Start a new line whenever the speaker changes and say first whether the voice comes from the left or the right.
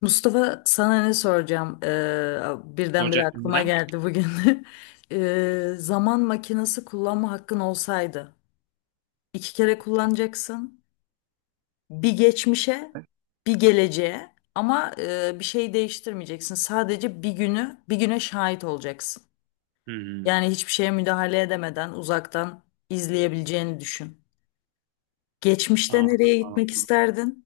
left: Mustafa sana ne soracağım? Birdenbire
right: Ocak
left: aklıma
right: neden?
left: geldi bugün. Zaman makinesi kullanma hakkın olsaydı iki kere kullanacaksın. Bir geçmişe, bir geleceğe ama bir şey değiştirmeyeceksin. Sadece bir günü, bir güne şahit olacaksın.
right: Hmm.
left: Yani hiçbir şeye müdahale edemeden uzaktan izleyebileceğini düşün. Geçmişte
right: Aa,
left: nereye gitmek isterdin?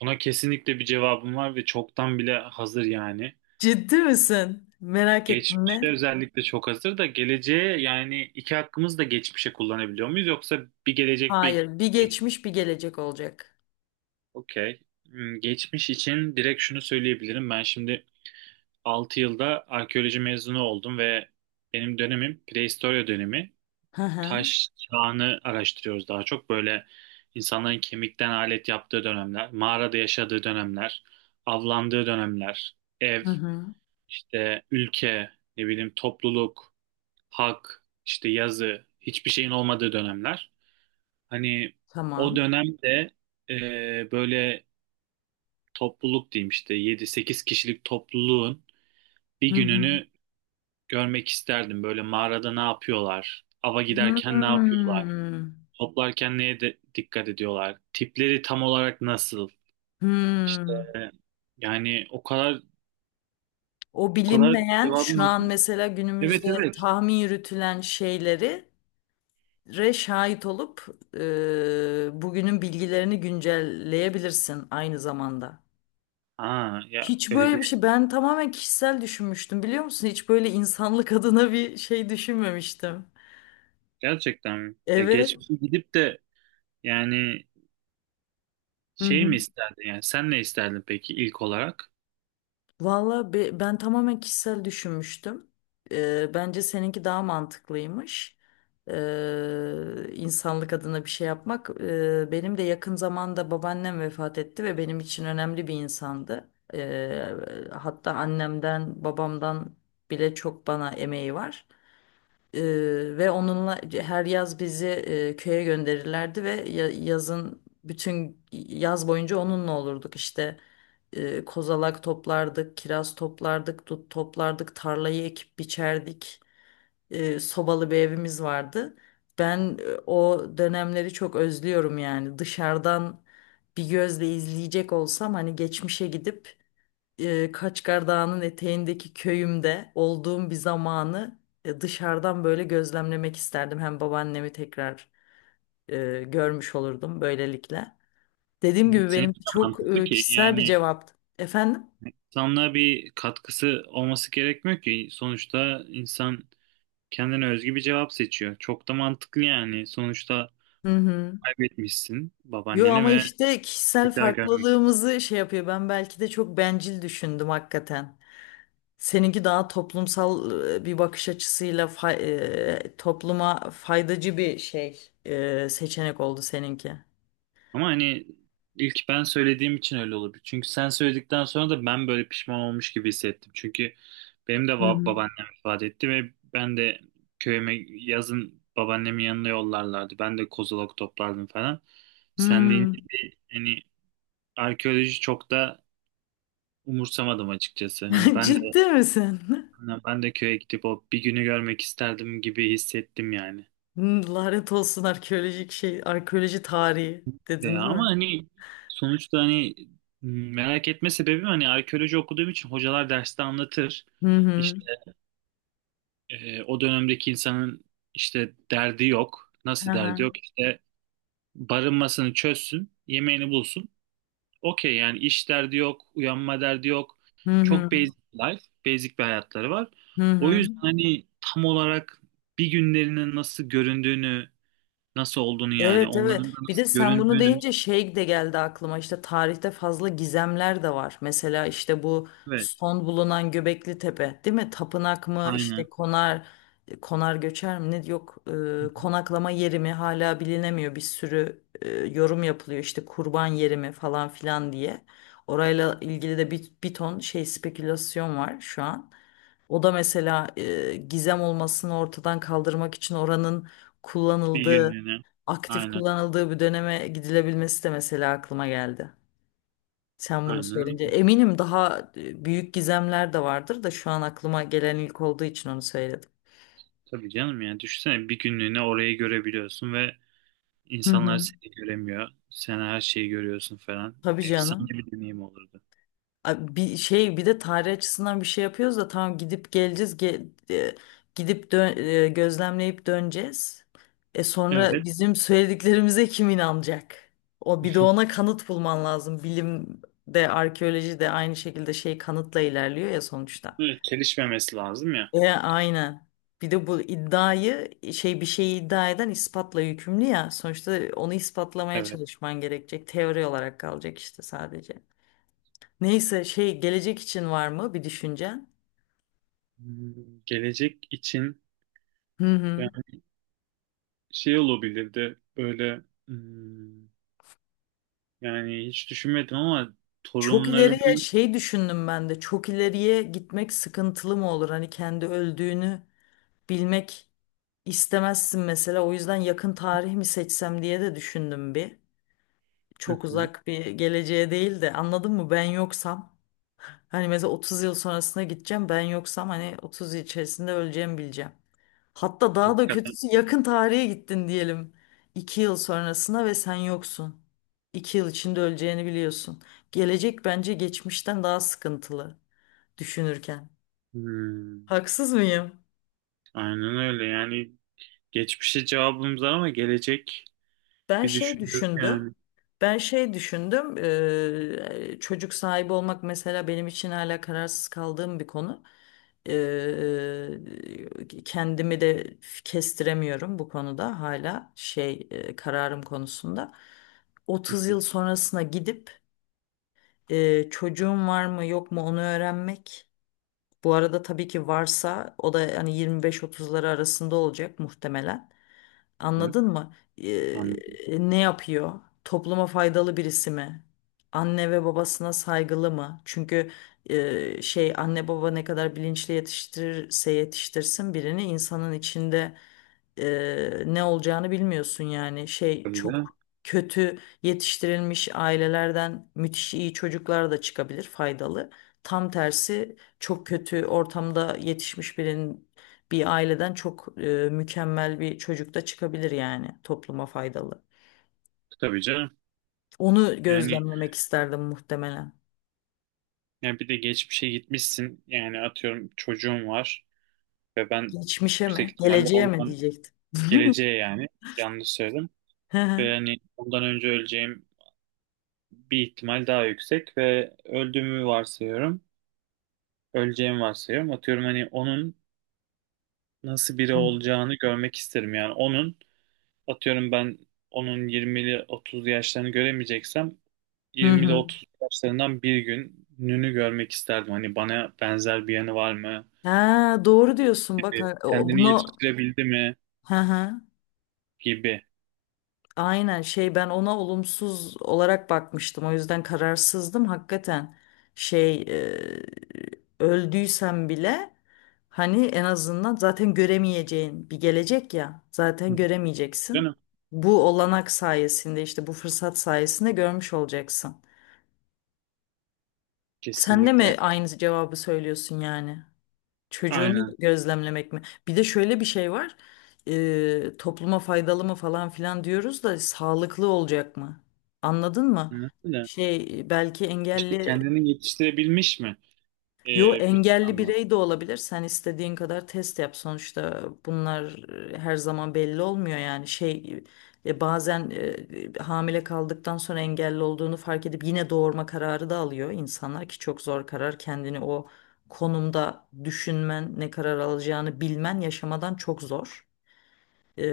right: buna kesinlikle bir cevabım var ve çoktan bile hazır yani.
left: Ciddi misin? Merak ettim
right: Geçmişte
left: ne?
right: özellikle çok hazır da geleceğe yani iki hakkımızı da geçmişe kullanabiliyor muyuz? Yoksa bir gelecek bir...
left: Hayır, bir geçmiş, bir gelecek olacak.
right: Okey. Hmm, geçmiş için direkt şunu söyleyebilirim. Ben şimdi 6 yılda arkeoloji mezunu oldum ve benim dönemim prehistorya dönemi.
left: Hı hı.
right: Taş çağını araştırıyoruz daha çok. Böyle insanların kemikten alet yaptığı dönemler, mağarada yaşadığı dönemler, avlandığı dönemler, ev,
left: Hı hı.
right: işte ülke, ne bileyim topluluk, hak, işte yazı, hiçbir şeyin olmadığı dönemler. Hani o
left: Tamam.
right: dönemde böyle topluluk diyeyim işte yedi sekiz kişilik topluluğun
left: Hı
right: bir
left: hı.
right: gününü görmek isterdim. Böyle mağarada ne yapıyorlar, ava giderken ne yapıyorlar.
left: Hmm.
right: Toplarken neye de dikkat ediyorlar? Tipleri tam olarak nasıl? İşte
left: Hmm.
right: yani o kadar
left: O
right: o kadar
left: bilinmeyen
right: cevabım
left: şu an
right: hazır.
left: mesela
right: Evet,
left: günümüzde
right: evet.
left: tahmin yürütülen şeyleri şahit olup bugünün bilgilerini güncelleyebilirsin aynı zamanda.
right: Aa ya
left: Hiç
right: öyle
left: böyle
right: bir
left: bir şey ben tamamen kişisel düşünmüştüm biliyor musun? Hiç böyle insanlık adına bir şey düşünmemiştim.
right: gerçekten mi? Ya
left: Evet.
right: geçmişe gidip de yani
left: Hı
right: şey
left: hı.
right: mi isterdin yani sen ne isterdin peki ilk olarak?
left: Valla ben tamamen kişisel düşünmüştüm. Bence seninki daha mantıklıymış. İnsanlık adına bir şey yapmak. Benim de yakın zamanda babaannem vefat etti ve benim için önemli bir insandı. Ee, hatta annemden, babamdan bile çok bana emeği var. Ee, ve onunla her yaz bizi köye gönderirlerdi ve yazın bütün yaz boyunca onunla olurduk işte kozalak toplardık, kiraz toplardık, dut toplardık, tarlayı ekip biçerdik. Sobalı bir evimiz vardı. Ben o dönemleri çok özlüyorum yani. Dışarıdan bir gözle izleyecek olsam hani geçmişe gidip Kaçkar Dağı'nın eteğindeki köyümde olduğum bir zamanı dışarıdan böyle gözlemlemek isterdim. Hem babaannemi tekrar görmüş olurdum böylelikle. Dediğim
right: Hı.
left: gibi benim
right: Seninki de
left: çok
right: mantıklı ki
left: kişisel bir
right: yani
left: cevaptı. Efendim?
right: insanlığa bir katkısı olması gerekmiyor ki. Sonuçta insan kendine özgü bir cevap seçiyor. Çok da mantıklı yani. Sonuçta
left: Hı hı.
right: kaybetmişsin
left: Yo,
right: babaanneni
left: ama
right: ve
left: işte kişisel
right: tekrar görmek istiyorum.
left: farklılığımızı şey yapıyor. Ben belki de çok bencil düşündüm hakikaten. Seninki daha toplumsal bir bakış açısıyla topluma faydacı bir şey seçenek oldu seninki.
right: Ama hani ilk ben söylediğim için öyle olabilir. Çünkü sen söyledikten sonra da ben böyle pişman olmuş gibi hissettim. Çünkü benim de
left: Hı hı.
right: babaannem ifade etti ve ben de köyüme yazın babaannemin yanına yollarlardı. Ben de kozalak toplardım falan. Sen deyince
left: Hmm.
right: bir hani arkeoloji çok da umursamadım açıkçası. Hani ben de
left: Ciddi misin?
right: ben de köye gidip o bir günü görmek isterdim gibi hissettim yani.
left: Hmm. Lanet olsun arkeolojik şey, arkeoloji tarihi dedin değil
right: Ama
left: mi?
right: hani sonuçta hani merak etme sebebim hani arkeoloji okuduğum için hocalar derste anlatır.
left: Hı hı.
right: İşte o dönemdeki insanın işte derdi yok. Nasıl
left: Aha.
right: derdi yok? İşte barınmasını çözsün, yemeğini bulsun. Okey yani iş derdi yok, uyanma derdi yok.
left: Hı
right: Çok
left: hı.
right: basic life, basic bir hayatları var.
left: Hı
right: O
left: hı.
right: yüzden hani tam olarak bir günlerinin nasıl göründüğünü, nasıl olduğunu yani
left: Evet, evet.
right: onların da
left: Bir de
right: nasıl
left: sen bunu
right: göründüğünü.
left: deyince şey de geldi aklıma. İşte tarihte fazla gizemler de var. Mesela işte bu
right: Evet,
left: son bulunan Göbekli Tepe, değil mi? Tapınak mı? İşte
right: aynen.
left: konar göçer mi? Ne yok konaklama yeri mi hala bilinemiyor. Bir sürü yorum yapılıyor. İşte kurban yeri mi falan filan diye. Orayla ilgili de bir ton şey spekülasyon var şu an. O da mesela gizem olmasını ortadan kaldırmak için oranın
right: Bir
left: kullanıldığı
right: günlüğüne.
left: aktif
right: Aynen.
left: kullanıldığı bir döneme gidilebilmesi de mesela aklıma geldi. Sen bunu
right: Aynen.
left: söyleyince eminim daha büyük gizemler de vardır da şu an aklıma gelen ilk olduğu için onu söyledim.
right: Tabii canım yani düşünsene bir günlüğüne orayı görebiliyorsun ve
left: Hı
right: insanlar
left: hı.
right: seni göremiyor. Sen her şeyi görüyorsun falan.
left: Tabii
right: Efsane
left: canım.
right: bir deneyim olurdu.
left: Bir şey bir de tarih açısından bir şey yapıyoruz da tamam gidip geleceğiz gidip gözlemleyip döneceğiz. E sonra
right: Evet.
left: bizim söylediklerimize kim inanacak? O bir de ona kanıt bulman lazım. Bilim de arkeoloji de aynı şekilde şey kanıtla ilerliyor ya sonuçta.
right: Evet. Çelişmemesi lazım ya.
left: Aynen. Bir de bu iddiayı şey bir şeyi iddia eden ispatla yükümlü ya. Sonuçta onu ispatlamaya
right: Evet.
left: çalışman gerekecek. Teori olarak kalacak işte sadece. Neyse şey gelecek için var mı bir düşüncen?
right: Hmm, gelecek için
left: Hı hı.
right: yani şey olabilirdi böyle, hmm, yani hiç düşünmedim ama
left: Çok
right: torunlarını.
left: ileriye şey düşündüm ben de. Çok ileriye gitmek sıkıntılı mı olur? Hani kendi öldüğünü bilmek istemezsin mesela. O yüzden yakın tarih mi seçsem diye de düşündüm bir.
right: Hı
left: Çok
right: hı.
left: uzak bir geleceğe değil de anladın mı? Ben yoksam. Hani mesela 30 yıl sonrasına gideceğim, ben yoksam hani 30 yıl içerisinde öleceğimi bileceğim. Hatta daha da
right: Hakikaten.
left: kötüsü yakın tarihe gittin diyelim. 2 yıl sonrasına ve sen yoksun. 2 yıl içinde öleceğini biliyorsun. Gelecek bence geçmişten daha sıkıntılı düşünürken.
right: Hmm,
left: Haksız mıyım?
right: aynen öyle yani geçmişe cevabımız var ama gelecek
left: Ben
right: bir
left: şey
right: düşünüyorum
left: düşündüm.
right: yani.
left: Ben şey düşündüm. Çocuk sahibi olmak mesela benim için hala kararsız kaldığım bir konu. Eee, kendimi de kestiremiyorum bu konuda hala şey kararım konusunda.
right: Hı
left: 30
right: hı
left: yıl sonrasına gidip çocuğum var mı yok mu onu öğrenmek. Bu arada tabii ki varsa o da hani 25-30'ları arasında olacak muhtemelen.
right: hı.
left: Anladın mı? Ee,
right: Anladım.
left: ne yapıyor? Topluma faydalı birisi mi? Anne ve babasına saygılı mı? Çünkü şey anne baba ne kadar bilinçli yetiştirirse yetiştirsin birini, insanın içinde ne olacağını bilmiyorsun yani. Şey
right: Tabii
left: çok
right: de.
left: kötü yetiştirilmiş ailelerden müthiş iyi çocuklar da çıkabilir, faydalı. Tam tersi çok kötü ortamda yetişmiş birinin, bir aileden çok mükemmel bir çocuk da çıkabilir, yani topluma faydalı.
right: Tabii canım.
left: Onu
right: Yani,
left: gözlemlemek isterdim muhtemelen.
right: yani, bir de geçmişe gitmişsin. Yani atıyorum çocuğum var ve ben
left: Geçmişe
right: yüksek
left: mi?
right: ihtimalle
left: Geleceğe mi
right: ondan
left: diyecektim.
right: geleceğe yani yanlış söyledim.
left: Hı
right: Ve
left: hı.
right: yani ondan önce öleceğim bir ihtimal daha yüksek ve öldüğümü varsayıyorum. Öleceğimi varsayıyorum. Atıyorum hani onun nasıl biri olacağını görmek isterim. Yani onun atıyorum ben onun 20'li 30'lu yaşlarını göremeyeceksem
left: Hı
right: 20 ile
left: hı.
right: 30 yaşlarından bir gününü görmek isterdim. Hani bana benzer bir yanı var mı
left: Ha, doğru diyorsun bak,
right: gibi. Kendini
left: bunu
right: yetiştirebildi mi
left: hı hı.
right: gibi.
left: Aynen şey, ben ona olumsuz olarak bakmıştım. O yüzden kararsızdım. Hakikaten şey öldüysem bile, hani en azından zaten göremeyeceğin bir gelecek ya. Zaten
right: Değil mi?
left: göremeyeceksin. Bu olanak sayesinde, işte bu fırsat sayesinde görmüş olacaksın. Sen de
right: Kesinlikle.
left: mi aynı cevabı söylüyorsun yani? Çocuğunu
right: Aynen.
left: gözlemlemek mi? Bir de şöyle bir şey var. Topluma faydalı mı falan filan diyoruz da sağlıklı olacak mı? Anladın mı?
right: Anladın mı?
left: Şey belki
right: İşte
left: engelli
right: kendini yetiştirebilmiş mi? Ee,
left: Yo,
right: bir
left: engelli
right: anlamda.
left: birey de olabilir. Sen istediğin kadar test yap. Sonuçta bunlar her zaman belli olmuyor yani. Şey bazen hamile kaldıktan sonra engelli olduğunu fark edip yine doğurma kararı da alıyor insanlar ki çok zor karar. Kendini o konumda düşünmen, ne karar alacağını bilmen yaşamadan çok zor. E,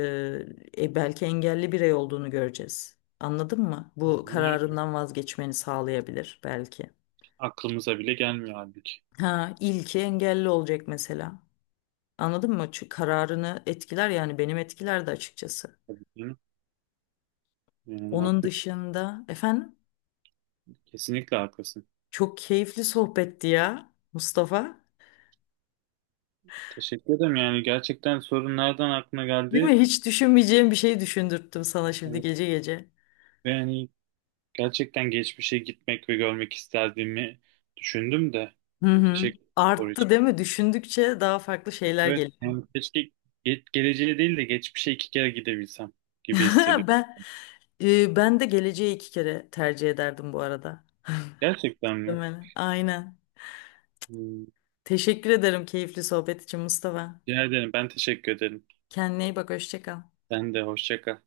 left: belki engelli birey olduğunu göreceğiz. Anladın mı? Bu
right: Aynen öyle.
left: kararından vazgeçmeni sağlayabilir belki.
right: Aklımıza bile gelmiyor halbuki.
left: Ha, ilki engelli olacak mesela. Anladın mı? Çünkü kararını etkiler, yani benim etkiler de açıkçası.
right: Tabii canım. Yani
left: Onun
right: haklısın.
left: dışında efendim,
right: Kesinlikle haklısın.
left: çok keyifli sohbetti ya Mustafa.
right: Teşekkür ederim. Yani gerçekten sorun nereden aklına
left: Değil
right: geldi?
left: mi? Hiç düşünmeyeceğim bir şey düşündürttüm sana şimdi
right: Evet.
left: gece gece.
right: Ve yani gerçekten geçmişe gitmek ve görmek isterdiğimi düşündüm de.
left: Hı
right: Yani
left: hı.
right: teşekkür ederim soru için.
left: Arttı değil mi? Düşündükçe daha farklı şeyler
right: Evet,
left: geliyor.
right: yani keşke geleceğe değil de geçmişe iki kere gidebilsem gibi hissediyorum.
left: Ben ben de geleceği iki kere tercih ederdim bu arada.
right: Gerçekten mi?
left: Değil mi? Aynen.
right: Hmm,
left: Teşekkür ederim keyifli sohbet için Mustafa.
right: Rica ederim. Ben teşekkür ederim.
left: Kendine iyi bak, hoşça kal.
right: Sen de hoşça kal.